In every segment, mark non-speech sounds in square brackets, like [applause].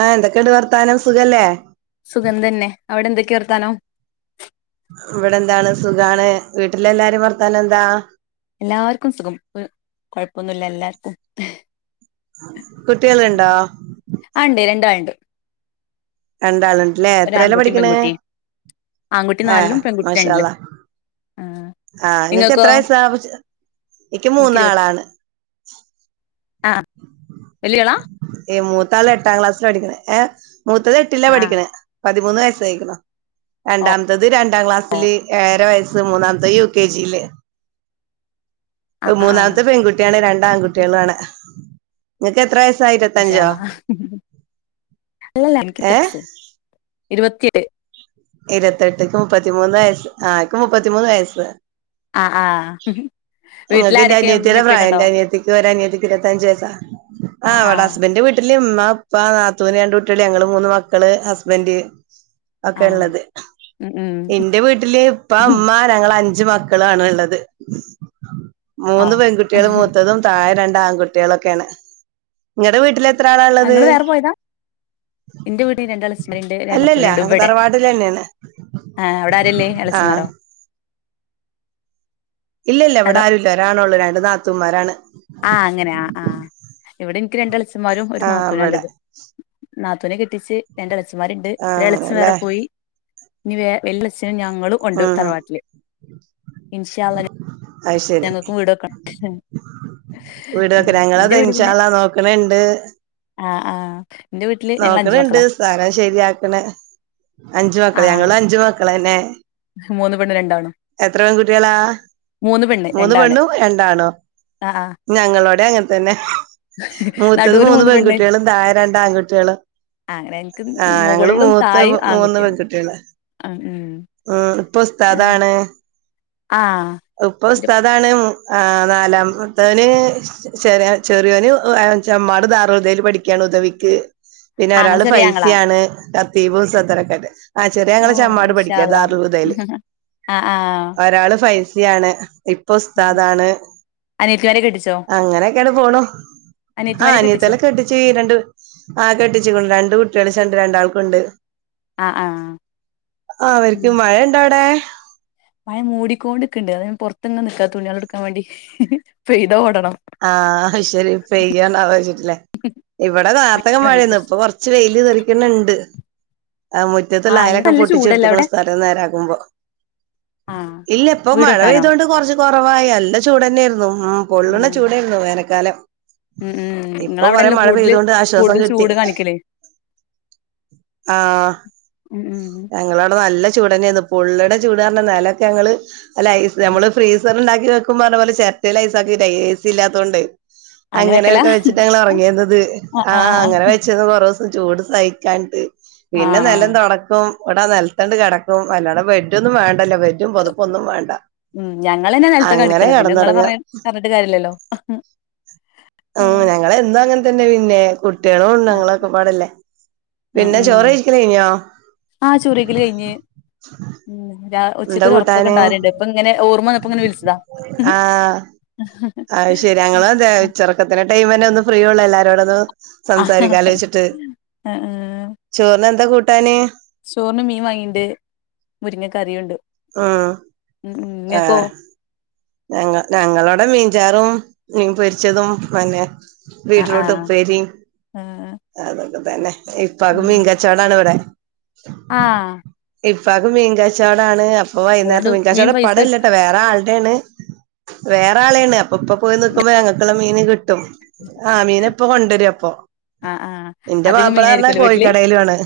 ആ എന്തൊക്കെയുണ്ട് വർത്താനം സുഖല്ലേ സുഗന്ധന്നെ അവിടെ എന്തൊക്കെയ വർത്താനോ ഇവിടെ എന്താണ് സുഖാണ് വീട്ടില എല്ലാരും ഭർത്താന എന്താ എല്ലാർക്കും സുഖം ഒരു കൊഴപ്പൊന്നുമല്ല എല്ലാർക്കും കുട്ടികളുണ്ടോ ആ ഉണ്ട് രണ്ടാളുണ്ട് രണ്ടാള്ണ്ട് ല്ലേ ഒരു എത്രയല്ലേ ആൺകുട്ടിയും പഠിക്കണ പെൺകുട്ടിയും ആൺകുട്ടി ആ നാലിലും പെൺകുട്ടി രണ്ടിലും മാഷാഅല്ലാഹ്‌ ആ ആ നിങ്ങക്ക് നിങ്ങൾക്കോ എത്ര വയസ എനിക്ക് മൂന്നാളാണ് ആ വല്ലിയാളാ ഏ മൂത്താള് എട്ടാം ക്ലാസ്സില് പഠിക്കണ ഏ മൂത്തത് എട്ടിലാ ആ പഠിക്കണെ പതിമൂന്ന് വയസ്സായിരിക്കണോ ഓ രണ്ടാമത്തത് രണ്ടാം ക്ലാസ്സില് ഏറെ വയസ് മൂന്നാമത്തെ യുക്കെജി ല്ലേ ആ ആ മൂന്നാമത്തെ പെൺകുട്ടിയാണ് രണ്ട് ആൺകുട്ടികളാണ് മഷ അല്ലല്ല എനക്ക് ഏഹ് തറ്റ്സ് ഇരുപത്തിയേഴു ഇരുപത്തെട്ട്ക്ക് മുപ്പത്തിമൂന്ന് വയസ്സ് ആക്ക് മുപ്പത്തിമൂന്ന് വയസ്സ് ആ ആ വീട്ടിൽ നിങ്ങക്ക് എന്റെ ആരൊക്കെ ഉമ്മി അനിയത്തിയുടെ ഉപ്പയൊക്കെ പ്രായം ഉണ്ടോ എന്റെ അനിയത്തിക്ക് ഒരനിയത്തിക്ക് ഇരൂപത്തഞ്ച് വയസാ ആ അവടെ ഹസ്ബന്റിന്റെ വീട്ടിൽ ട്ടിൽ മ്മ ഉപ്പ നാത്തൂന് രണ്ട കുട്ടികള് ഞങ്ങൾ മൂന്ന് മക്കള് ഹസ്ബൻഡ് ആ ള്ളത് ഉം ഉം എന്റെ വീട്ടില് ഇപ്പ അമ്മ ഞ അഞ് അഞ്ച് മക്കളാണ് ഉുള്ളത് ഓ മൂന്ന് പെൺകുട്ടികൾ മൂത്തതും താഴെ രണ്ട ആൺകുട്ടികളൊക്കെയാണ് നിങ്ങളടെ വീട്ടിലെ നിങ്ങള് വേറെ പോയതാ എന്റെ വീടിൽ ന്റെ ഹസ്ബൻഡ് ന്റെ അല്ലല്ല നാത്തൂൻ ഉണ്ട്‌ തറവാട്ടിൽ തന്നെയാണ് ആ അവിടെ ആരല്ലേ ആഹ് കളിച്ചുമാറോ ഇല്ല ഇല്ല ഇവിട ആരൂല്ല ഒരാളൊള്ളൂ രണ്ടു നാത്തൂന്മാരാണ്. ആ അങ്ങനെ ആ ആ ഇവിടെ എനിക്ക് രണ്ട് [unintelligible] ഒരു ആഹ് നാത്തൂനും ആ ഇവിടെ ഇള്ളത് നാത്തൂനെ കെട്ടിച്ച് എന്റെ അളച്ചിമാരുണ്ട് ഒ ആഹ് ഇളച്ചം വേറെ അങ്ങനെല്ലേ പോയി ഇനി വ വ ഞങ്ങളും ഒണ്ട് ഉം തറവാട്ടില് ഇന്ഷാ അല്ലാഹ് ഞങ്ങക്കും വീട് വക്കണം വീട് വെക്കെ ഞങ്ങളാ തനിച്ചാലാ നോക്കണിണ്ട് ആ ആ നോക്കണ ഇണ്ട് സാരം ശരിയാക്കണ് അഞ്ചു മക്കള് ഞങ്ങ ആഹ് അഞ്ചു മക്കള തന്നെ മൂന്ന് പെണ്ണും രണ്ടാണും എത്ര പെൺകുട്ടികളാ പെണ്ണ് മൂന്ന് രണ്ടാണ് പെണ്ണും രണ്ടാണോ ആഹ് ആഹ് ഞങ്ങളോടെ അങ്ങനെ തന്നെ മൂത്തത് നടുവില് മൂന്ന് പെണ്ണ് പെൺകുട്ടികളും തായെ രണ്ട് ആൺകുട്ടികളും ആഹ് അങ്ങനെ എനിക്ക് ട്ടികള് ആ ഞങ്ങള് മുകളിലും മൂത്ത താഴെയും മൂന്ന് ആൺകുട്ടിയാണ് പെൺകുട്ടികളാ ആഹ് ഉം ഉം ഇപ്പൊ ആഹ് ഉസ്താദാണ് ഉപ്പ ഇന്റെ ഉസ്താദാണ് ആ് നാലാമത്തവന്െ ചെറിയന്മ്മാട് ധാറാളദേൽ പഠിക്കയാണ് ഉദവിക്ക് പിന്നെ ആങ്ങള ഒരാള് ചെറിയ ആങ്ങളാ ഫൈസിയാണ് കത്തീബുസത്തരൊക്കെ ആയിട്ട് ചെറിയ ഞങ്ങളെ ഓഹ് ചമ്മാട് മാഷാ പഠിക്കുക അള്ളാ ദാറുൽ മൂത്തയിൽ ആഹ് ആഹ് ഒരാള് ഫൈസി ആണ് ഇപ്പൊ ഉസ്താദാണ് അനിയത്തിമാരെ കെട്ടിച്ചോ അങ്ങനെയൊക്കെയാണ് പോണു ആ അനിയത്തിമാരെ കെട്ടിച്ചോ അനിയത്തല കെട്ടച്ച്ു രണ്ട് ആ കെട്ടിച്ച രണ്ട് കുട്ടി കുട്ടളിച്ചണ്ട് രണ്ടാൾക്കുണ്ട് ആഹ് ആഹ് ഉം അവർക്ക്ും മഴ ഇണ്ടോ അവിടെ മഴ മൂടിക്കൊണ്ട്ക്കണ്ട് അതുകൊണ്ട് പുറത്ത്ങ്ങങ് നിക്കാ തുണികളെടുക്കാൻ വേണ്ടി പെയ്ത ഓടണം ആഹ ശരിപ്പ ചെയെയ്യണ്ട ആലോചിച്ചിട്ടില്ല ഇവിടെ കാലത്തക്ക മഴന്ന് ഇപ്പൊ കൊറച്ച് വെയില് തെറിക്കണ ഇണ്ട് ആ ആഹ് ഇന്ന് മുറ്റത്തുള്ളായയൊക്കെ നല്ല ചൂടല്ലേ പൊട്ടിച്ചെടുത്തക്കുന്ന അവിടെ സ്ഥലം നേരാകുമ്പോ ആഹ് ഇല്ല ഇപ്പ വീട് മഴ വെക്കാനോ പെയ്ത കൊണ്ട് കുറച്ച് കുറ- കുറവായി നല്ല ചൂട് തന്നെയായിരുന്നു ഉം ആഹ് പൊള്ളണ ചൂടായിരുന്നു വേനൽക്കാലം ഉം ഉം ഇപ്പൊ കൊറെ ഇങ്ങളവിടെല്ലേ മഴ കൂടുതല് പെയ്തൊണ്ട് ആശ്വാസം കൂടുതൽ കിട്ടി ചൂട് കാണിക്കല് ആഹ് ഉം ഉം ഞങ്ങടവിടെ നല്ല- ചൂടന്നന്ന് പൊള്ളടെ ചൂട്ന്ന് പറഞ്ഞ നിലക്കെ ഞങ്ങള് അല്ല ഐ നമ്മള് ഫ്രീസർണ്ട- വെക്ക്പ പറഞ്ഞ പോലെ ചെര ൈസാക്ക ഐസ് ഇല്ലത്തതൊണ്ട് അങ്ങനെ വെക്കലാ അങ്ങനെയൊക്കെ വെച്ചിട്ട് ഞങ്ങൾ ഇറങ്ങേുന്നത് ആഹ് അങ്ങനെ വെച്ചത് കൊറസ് ചൂട് സഹിക്കാഞ്ഞിട്ട് പിന്നെ നിലം ആഹ് തുടക്കും. ഇവിടെ നിലത്തണ്ട് കിടക്കും അല്ലത് ബെഡ് ഒന്നും വേ അല്ല ബെഡും പൊതുപ്പൊന്നും വേണ്ട. ഉം ഞങ്ങളന്നെ നെലത്ത്ക്കാ അങ്ങനെ കിടന്നിറങ്ങ. അഹ് ആഹ് ഞങ്ങള എന്നു അങ്ങൻതന്നെ പിന്നെ കുട്ടിളോണ്ട് ങ്ങളൊക്കെ പാടല്ലേ ആ പിന്നെ ഉം ചോറ് കഴിക്കല് കഴിഞ്ഞോ ആ ചുറികിൽ കഴിഞ്ഞ് [unintelligible] ഉച്ചക്ക് എന്താ ഒരു ഒറക്കൊക്കെ കൂട്ടാന് ണ്ടാരേണ്ട് ഇപ്പംങ്ങനെ ഓർമ്മ വന്നപ്പോ ഇങ്ങനെ വിളിസതാ. ആഹ് ശെരി അങ്ങളു അതേ ഉച്ചൊർക്കത്തിലെ ടൈം തന്നെ ഒന്ന് ഫ്രീയെള്ളൂ എല്ലാരോടും ഒന്ന് ആ സംസാരിക്കാലോ വച്ചിട്ട് ആ ചോറിന എന്താ കൂട്ടാന്? ചോറിന് മീൻ വാങ്ങീണ്ട് മുരിങ്ങ കറിയുണ്ട് ഉം ഉം നിങ്ങൾക്കോ ആഹ് ഞങ്ങ ഞങ്ങാടെ മീൻചാറും മീൻ പൊരിച്ചതും [unintelligible] ആ ആ വീട്ടിലോട്ട് ഉപ്പേരി ആ അതൊക്കെ തന്നെ ഇപ്പക്ക് ഉം മീൻകാച്ചോടാണ് ഇവടെ ആ ഇപ് ഇപ്പാക്ക് മീൻ കച്ചാടാണ് അപ്പൊ വൈകുന്നേരത്ത, അതുകൊണ്ട് മീൻ പൈസ കച്ചോടംഉപ്പാടെ ഇല്ലേട്ടെ വേറെ ആളുടെണ്. വേറെ ആളാണ് അപ്പം ഇപ്പോ പോയി നിക്കുമ്പോ ഞങ്ങക്കുള്ള മീനും കി ആഹ് മീനപ്പൊ കൊണ്ടുവരും അപ്പൊ- ആ ആ എന്റെ അധികം മാപ്പിള പറഞ്ഞാ മീനായിരിക്കുവല്ലോ വീട്ടില് കോഴിക്കടയൽ ആണ്.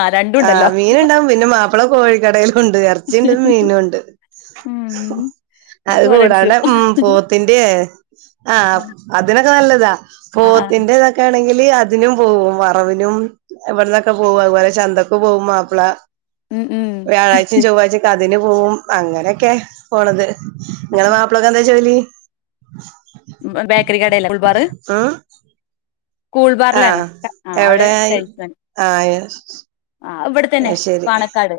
ആ രണ്ടും ആഹ് ഉണ്ടല്ലോ മീനു ഉണ്ടകും പിന്നെ മാപ്പിള കോഴിക്കടയിലും ഉണ്ട്. ഇറച്ചിണ്ട് മീനുണ്ട് ഉം ഉം അത് കൂടാണ്ടെ ഉം പോത്തിന്റെ- ആഹ് ആ അതിനൊക്കെ നല്ലതാ ആ ആ പോത്തിന്റെതൊക്കെ ആണെങ്കിൽ. ലി അതിനും പോവും വറവിനും ഇവട്ന്നൊക്കെ പോവും അഹ്പോലെ ചന്താക്ക് പോവും മാപ്പിളാ ഉം ഉം വ്യാഴാച ചൊവ്വയ്ച്ച കാ തിന് പോവും അങ്ങനെയൊക്കെ പോണത്. ങ്ങളെ മാപ്പിളേക്ക് എന്താ ജോലി? ബേ ബേക്കറി കടല്ലേ കുൾബാറ് ഉം ആഹ് എവിടെ സെയിൽസ്മാൻ ആയി ആ ആ ഇവിടെത്തന്നെ ശരി പാണക്കാട്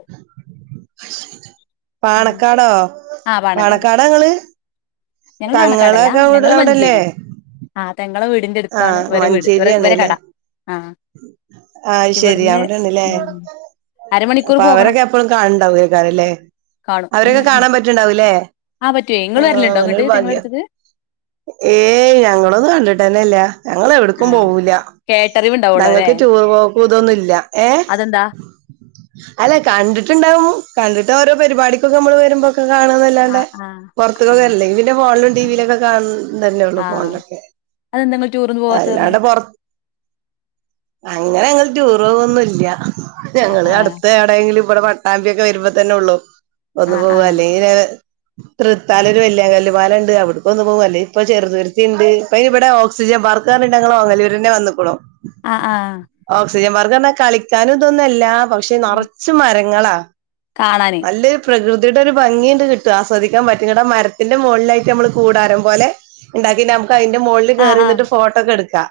ഉം പാണക്കാടോ പാണക്കാടാ ങ്ങള്? ഞങ്ങള്ൾ പാലക്കാട്‌ അല്ല ഞങ്ങള് അവിടെല്ലേ മഞ്ചേരി ആ- തെങ്ങളെ വീടിന്റെ അടുത്താണ് ആഹ് ഇവരെ വീട് ഇവര കട ആ- ആയ് ശെരി ഇവിടുന്ന് അവടെന്നാല്ലോ ഉം അരമണിക്കൂർ അപ്പൊ പോകണം അവരൊക്കെ എപ്പോഴും കാണണ്ടാവുംക്കാര അല്ലേ? കാണും അവരൊക്കെ കാണാൻ പറ്റിണ്ടാവും. ആ പറ്റോ നിങ്ങൾ വരല്ലുണ്ടോ ഇ ങ്ങട്ട് ഭാഗ്യ തെങ്ങളടുതൊട്ട് ഏയ് ഞങ്ങളൊന്ന കണ്ടിട്ടന്നെല്ല ഞങ്ങള് ആ എവിടക്കും പോവൂല. കേട്ടറിവ് ഉണ്ടാവുള്ളൂ അല്ലേ ഞങ്ങൾക്ക് ടൂർ പോക്കും ഇതൊന്നുല്ല. ഏ അതെന്താ അല്ലെ കണ്ടിട്ട്ണ്ടാവും. കണ്ടിട്ട് ഓരോ പരിപാടിക്കൊക്കെ നമ്മള് വെര്മ്പോക്കെ ആ കാണാന്നല്ലാണ്ടെ ആ ആ പുറത്തക്കൊക്കെ അല്ലെങ്കിൽ പിന്നെ ഫോണിലും ടിവിയിലൊക്കെ കാണ തന്നെള്ളു ഫോണിലൊക്കെ നിങ്ങള് ടൂറോന്ന് പോവാത്ത [unintelligible] അല്ലാണ്ട് പൊറ അങ്ങനെ ഞങ്ങള് ടൂറ് പോകൊന്നു ഇല്ല ആ ഞങ്ങള് ആ അട്ത്തേ എടെങ്കിലും ഇവടെ മട്ടാമ്പിയൊക്കെ വെര്മ്പോ തന്നെ ഒള്ളൂ. ആ ഒന്ന് ആ പോവാ ല്ലെങ്കില്ങ്‌നെ തൃത്താല ഒരു വല്യാങ്കല്മാല ഉണ്ട് അവിടക്കൊന്നന്ന് പോകും. ല്ലേ ഇപ്പൊ ചെറുതുരുത്തി ഉണ്ട് ഇപ്പ ഇവിടെ ഓക്സിജൻ- അർക്കാർഞ്ഞിട്ട് ങ്ങളെ ഓങ്ങല്ലുരന്നെ വന്ന്ക്ക്ണോ? ആഹ് ആഹ് [unintelligible] വർഗന്ന് കളിക്കാനു അതോന്നു അല്ലാ പശെ നേറച്ചും മരങ്ങളാ കാണാന് നല്ല പ്രകൃതി ഇതിടെ ഒരു ഭംഗിണ്ട് കിട്ടും ആസ്വദിക്കാൻ പറ്റും ഇന്നിട്ട് ആ മരത്തിന്റെ മുളിലായിട്ട് നമ്മൾ കൂടാരം പോലെ- ണ്ടാക്കി നം അതിന്റെ മുകളിൽ ആ ആ കയറന്നിട്ട് ഫോട്ടോക്കെ എടുക്കാ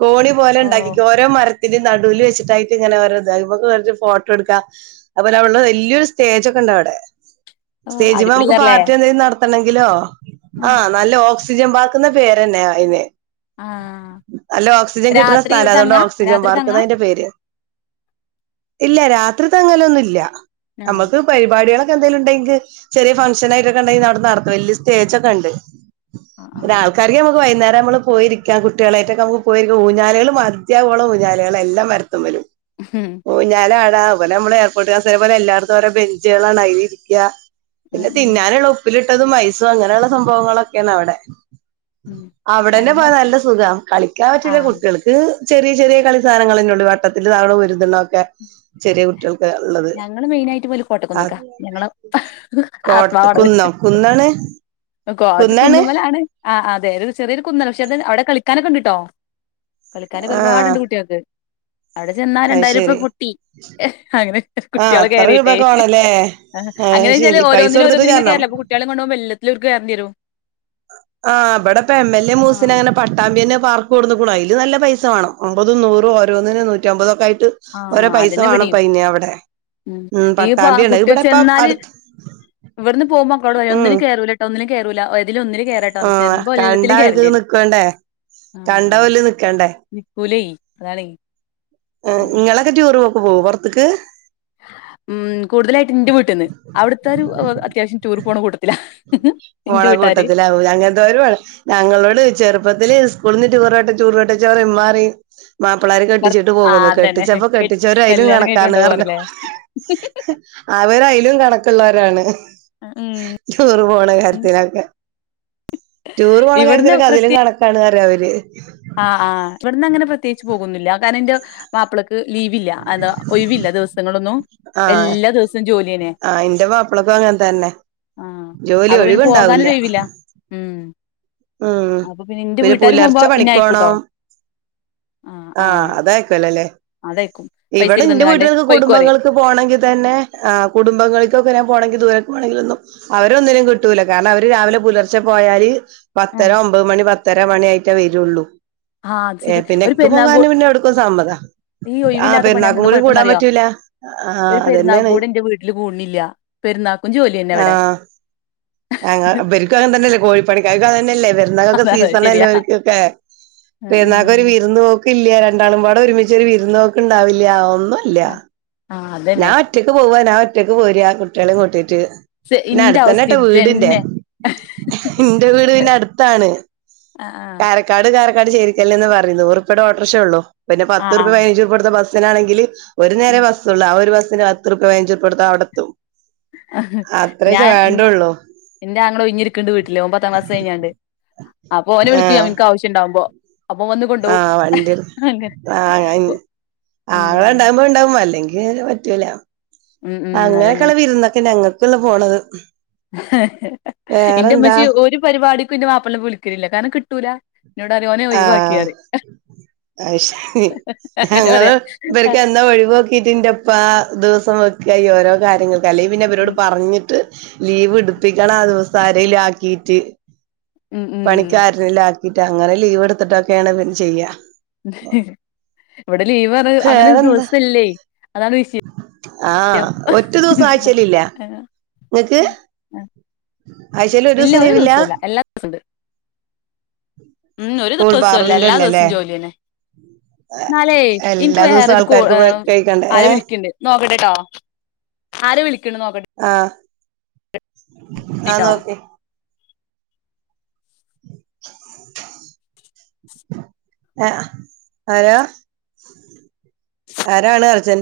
കോണി ഓ പോലെണ്ടാക്കി ഓരോ മര- ഇതിന്റ നടുവിൽ വെച്ചിട്ടായിട്ട് ഇങ്ങനെ വരത് അതുമ്മെക്ക് വേറെ ഒര് ഫോട്ടോ എടുക്കാം അതുപലെ അവള്ള വലിയൊ സ്റ്റേജൊക്കെ ന്താ വടെ ഓ സ്റ്റേജ് മ്മേ മ്മക്ക് അടിപൊളിയാല്ലേ പാർട്ടി എന്തെലും നടത്തണെങ്കിലോ ഉം ആഹ് നല്ല ഓക്സ് തിജൻ പാർക്ക്ന്നാ പേര്ന്നേ അയിന് ആാ നല്ല ഓക്സിജൻ കിട്ടുന്ന സ്ഥല അതുകൊണ്ട് ഓക്സിജൻ പാർക്കാന്ന അതിന്റെ പേര്. ഇല്ല രാത്രി തങ്ങലൊന്നുംല്ല. ആ നമ്മക്ക് പരിപാടികളൊ- ഞ്ന്തെലും ണ്ടെങ്ക് ചെറിയ ഫൻക്ഷനായിട്ടൊക്കെണ്ടെങ്കി അവ്ടെ നടത്ത വല്ല്യ സ്റ്റേജോക്കെണ്ട്. പിന്നെ ആഹ് ആൾക്കാർക്ക് നമ്മ്ക്ക് വൈകുന്നേരം നമ്മള് പോയിരിക്കാം കുട്ടിളോയിട്ടൊക്കെ നമ്മക്ക് പോയി ഊഞ്ഞാലുകള് മതിയാവോളം ഊഞ്ഞാലള എല്ലാം മരത്തമ്മലും ആഹ് ഊഞ്ഞാൽ ആ- ദ ഇവിടെ നമ്മള് എയർപോർട്ട് കാസ പോലെ എല്ലായിടുംഓരോ ബെഞ്ചളാണ് ആയില് ഇരിക്ക. ഉം പിന്നെ ഉം തിന്നാനുള്ള ഉപ്പിലിട്ടതും ഐസും അങ്ങനെയുള്ള സംഭവങ്ങളൊക്കെയാണ് അവിടെ. ഉം അവടെന്നെ ഞങ്ങള് പോയാ നല്ല സുഖാ കളിക്കാൻ പറ്റില്ല ആഹ് കുട്ടിൾക്ക് ചെറിയ ചെറിയ കളിസ്ഥാനങ്ങൾന്നോ വട്ടത്തി തവണ വരതണ ഒക്കെ ചെറിയ കുട്ടികൾ ഒള്ളത് ഞങ്ങള് മെയിനായിട്ട് പോല് ആ കോട്ടക്കുന്നുക്കാ ഞങ്ങള് കോട്ട് ആത്മാവാണത് കുന്നോ കുന്നാണ് [inaudible] അത് കുന്നാണ് കുന്നുമലാണ്. ആ അ അതെ ഒരു ചെറിയൊരു കുന്നല പക്ഷെ അത് അവിടെ കളിക്കാനൊക്കെ ഉണ്ടിട്ടോ. കളിക്കാനൊക്കെ ആഹ് ഒരുപാടുണ്ട് കുട്ടിൾക്ക്. അവിടെ ചെന്നാ അത് രണ്ടായിരംപ്പ ശരി പൊട്ടി. അങ്ങനെ ആഹ് കുട്ടികള് അത്ര കയറിട്ടേ. രൂപക്കെ വേണല്ലേ അയ് അങ്ങനെച്ചാല് ശരി പൈസ ഓരോന്നിന് കൊടുത്തിട്ട് ഓരോന്നിന് ഇങ്ങനെ കേറണം കേറെല്ലേ അപൊ കുട്ടിളെ കൊണ്ടോഉമ്പോ എല്ലത്തിലും ഓല്ക് കെറേണ്ടിരും. ആഹ് വടെപ്പോ എം എൽ എ മൂസിനാ ആഹ് അങ്ങനെ പട്ടാമ്പിന്നേ പാർക്ക് കൊടുന്നുക്കുണ് അഴില് നല്ല പൈസ വേണം. അമ്പതും നൂറും ഓരോന്നിന് നൂറ്റമ്പതൊക്കെ ആ ട്ടും ഓരോ ആഹ് പൈസ അതന്നെ വേണം ഇവിടേം ഇപ്പയ്ന് അവ്ടെ ഉം പട്ടാമ്പിയെണ്ട് ഇവടെ ഇപ്പം അട് ഇവടെന്ന് പോഉമ്പോ അക്കളോടറിം ഒന്നിലും കേറുല്ലാട്ടോ ഒന്നിലും കേറുല്ലാ ഒ ആഹ് കണ്ടാ ഒര്തി വരും നിക്കണ്ടേ കണ്ട വല്ല നിക്കണ്ടേ? അതാണെ ഏഹ് ഇങ്ങളൊക്കെ ട്യൂറ് ഓക് പോവോ പൊറത്ക്ക്? ഉം കൂടുതലായിട്ട് എന്റെ വീട്ടിന്ന് അവിടുത്തെ ഒരു അത്യാവശ്യം ടൂർ പോണ കൂട്ടത്തില്ല. പോണ കൂട്ടത്തിലാവൂലെ അങ്ങെനേതൊരു ഞങ്ങളോട് ചെറുപ്പത്തില് സ്കൂളിന്ന് ടൂർ പോയിട്ട് ടൂർ പോയിട്ട് മ്മറി മാപ്പിളാർ ഭർ കെട്ടിച്ചിട്ട് ആ പോകുന്നു അതന്നെ കെട്ടിച്ചപ്പോ കെട്ടിച്ചവര അയലും കല്യാണം കഴിഞ്ഞിട്ട് കണക്കാണ് പറഞ്ഞു. കൊണ്ടോവാറില്ലേ അവരയാലും കണക്കെള്ളവരാണ് ഉം ടൂറ് പോണ കാരാ ത്തിലെക്കേ ടൂർ പോണാ കാര്യത്തിലൊക്കെ അതിലും കണക്കാണ് [unintelligible] അവര് ആഹ് ആഹ് ഇവടെന്ന് അങ്ങനെ പ്രത്യേകിച്ച് പോകുന്നില്ലാ കാരണം എന്റെ മാപ്പിളക് ലീവില്ല അത ഒഴിവില്ല ദിവസങ്ങളൊന്നും ആഹ് എല്ലാ ദിവസവും ജോലി ആഹ് ഇന്റെ മാപ്പളക്കു അങ്ങൻതന്നെ ആ ജോലി അപ്പൊ പിന്നെ ഒഴിവ്ണ്ടാവ് ല്യ. പോകാനൊരു ഒഴിവില്ല ഉം ഉം അപ്പൊ പിന്നെ ഇന്റെ ഒരു വീട്ടാര് പോകുമ്പോ പുലർച്ചെ ഇന്നെ പണിക്കോണംോ അയക്കൂട്ടോ ആ ആ ആഹ് അതായക്കോലല്ലേ? അതയക്കും ഇവിടെ പൈസക്കെ ഇന്റെ തന്ന്കാണ്ട് വീട്ടുകൾക്ക് പൊയ്ക്കോ പറയും കുടുംബങ്ങൾക്ക് പോണെങ്കിൽ തന്നെ ആ കുടുംബങ്ങൾക്കൊക്കെ ഞാൻ പോണെങ്കിൽ ദൂര ണെങ്കിലൊന്നും അവര ഒന്നിനും കിട്ടൂല. കാരണം അവര് രാവിലെ പുലർച്ചെ പോയാല്. പത്തര ഒമ്പത് മണി പത്തര മണി ആയിട്ടേ വെരുള്ളൂ. ആ അത് ഏ ശരി പിന്നെ ഒരു ഇക്കെ പോക പെരുന്നാൾകൂ പിന്നെ എവിടുക്കും സമ്മത. ഈ ആഹ് ഒഴിവില്ലാത്ത പണിയാവുമ്പോ പെരുന്നാക്കും എന്താ കൂടി കൂടാൻ കുഴപ്പന്നറിയോ പറ്റൂല്ലാ. ആഹ് ഒരു അതന്നെണ്. രുന്ന കുഞ്ചപോലിന്നെ എവിടെ അങ്ങ ഇവർക്കും അങ്ങെ തന്നെയല്ലേ കോഴിപ്പണിക്കാ കന്നല്ലേ പെരുന്നൊക്കെ അതാ ശരിയാ സീസണല്ലർക്കൊക്കെ പെരുന്നാക്ക് ഉം ഒര് വിരുന്ന് പോക്ക് ഇല്ല രണ്ടാളും പാടെഒരുമിച്ചൊരു വിരുന്നോക്ണ്ടാവില്ല ഒന്നുംല്ല ആ അതന്നെ ഞാൻ ഒറ്റയ്ക്ക് പോവാ ഞാൻ ഒറ്റയ്ക്ക് പോര കുട്ട്യാളിം കൂട്ടിട്ട് പിന്നെ ഇന്റെ അടുത്തന്നെ അവസ്ഥ ട്ടാ വീട്ന്റെ ഇതന്നെ എന്റെ വീട് പിന്നെ അടുത്താണ് ആ ആ കാരക്കാട് കാര ശരിക്കല്ലേന്ന് പർഞ്ഞിനു നൂറുപ്യേടോട്ടോർഷേ ഒള്ളു പിന്നെ ആ ആ പത്തുർപ്യ പതിനഞ്ചുർപ്യ കൊട്ത്താ ബസിനാണെങ്കില് ഒരു നേരെ ബസ്സൊള്ളു. ആ ഒരു ബസ്സിസ് പത്തൂർപ്യേ പയ്നഞ്ചുർപ്യേ കൊട്ത്താ അവിടുത്തും ആ ഞാൻ ഇ എന്റെ അങ്ങള ഒയ്ഞ്ഞിരിക്ക്ണ്ട് വീട്ടില് ഒൻ പത്താം ക്ലാസ് കഴിഞ്ഞാണ്ട് അപ്പൊ ഓനെ വിളിക്കും ആഹ് ഇൻക്ക് ആവശ്യണ്ടാവുമ്പോ അപ്പൊ വന്ന് കൊണ്ടോവും ആഹ് വണ്ടി അങ്ങനെ ആ ഉം ആളെ ഉണ്ടാവുമ്പോ ഉണ്ടാവും അല്ലെങ്കിൽ അ പറ്റൂല ഉം ഉം അതന്നെ അങ്ങനെയൊക്കെയുള്ള വിരുന്നൊക്കെ ഞങ്ങൾക്കുള്ള പോണത് ഇന്റെ വേറെന്താ ഉമ്മച്ചി ഒരു പരിപാടിക്കും ഇന്റെ മാപ്പളെനെ പ്പ വിളിക്കൽല്ല കാരണം കിട്ടൂല ഇന്നോട് ഓനെ ഒയവാക്കിയാ അയ് ശെരി. ഞങ്ങള് ഇവർക്കെന്നാ ഒഴിവോക്കീട്ടിന്റെപ്പാ ദിവസം വക്കായ്യ ഓരോ കാര്യങ്ങൾക്ക് അല്ലെങ്കി പിന്നവരോട് ഉം പറഞ്ഞിട്ട് ലീവ് എടുപ്പിക്കണം ആ ദിവസം ആരേലു ആക്കീട്ട് ഉം ഉം പണിക്കാരനല്ലെ എന്നിട്ട അങ്ങനെ ലീവ് എടുത്തിട്ടൊക്കെയാണ് പിന്നെ ചെയ്യാ ഇവിടെ ലീവ് പറ അങ്ങനെ ഒരു ദിവസല്ലേ ആഹ ഒറ്റദിവസോം ആഴ്ച്ചലില്ല ഇങ്ങക്ക് ആഴ്ചേല് ഇല്ല ദിവസം ഒരു ലീവില്ല ദിവസല്ല എല്ലാ ദിവസുണ്ട് ഉ ഒരു സ്കൂൾ ദിവസോല്ല എല്ലാ ദിവസവും ബാറിന്റെല്ലല്ലേ ജോലിന്നെ നാലേ ഇൻക്ക് എല്ലാ ദിവസവും വേറരു കോ- ആ. ആൾക്കാർക്ക് കഴിക്കണ്ടേ രോ ഏ വിളിക്കണ്ട് നോക്കട്ടെ ട്ടോ ആര് വിളിക്കണ നോക്കട്ടെ ആഹ നോക്കി [inaudible] ആരാ ആരാണ് അർജന്റ്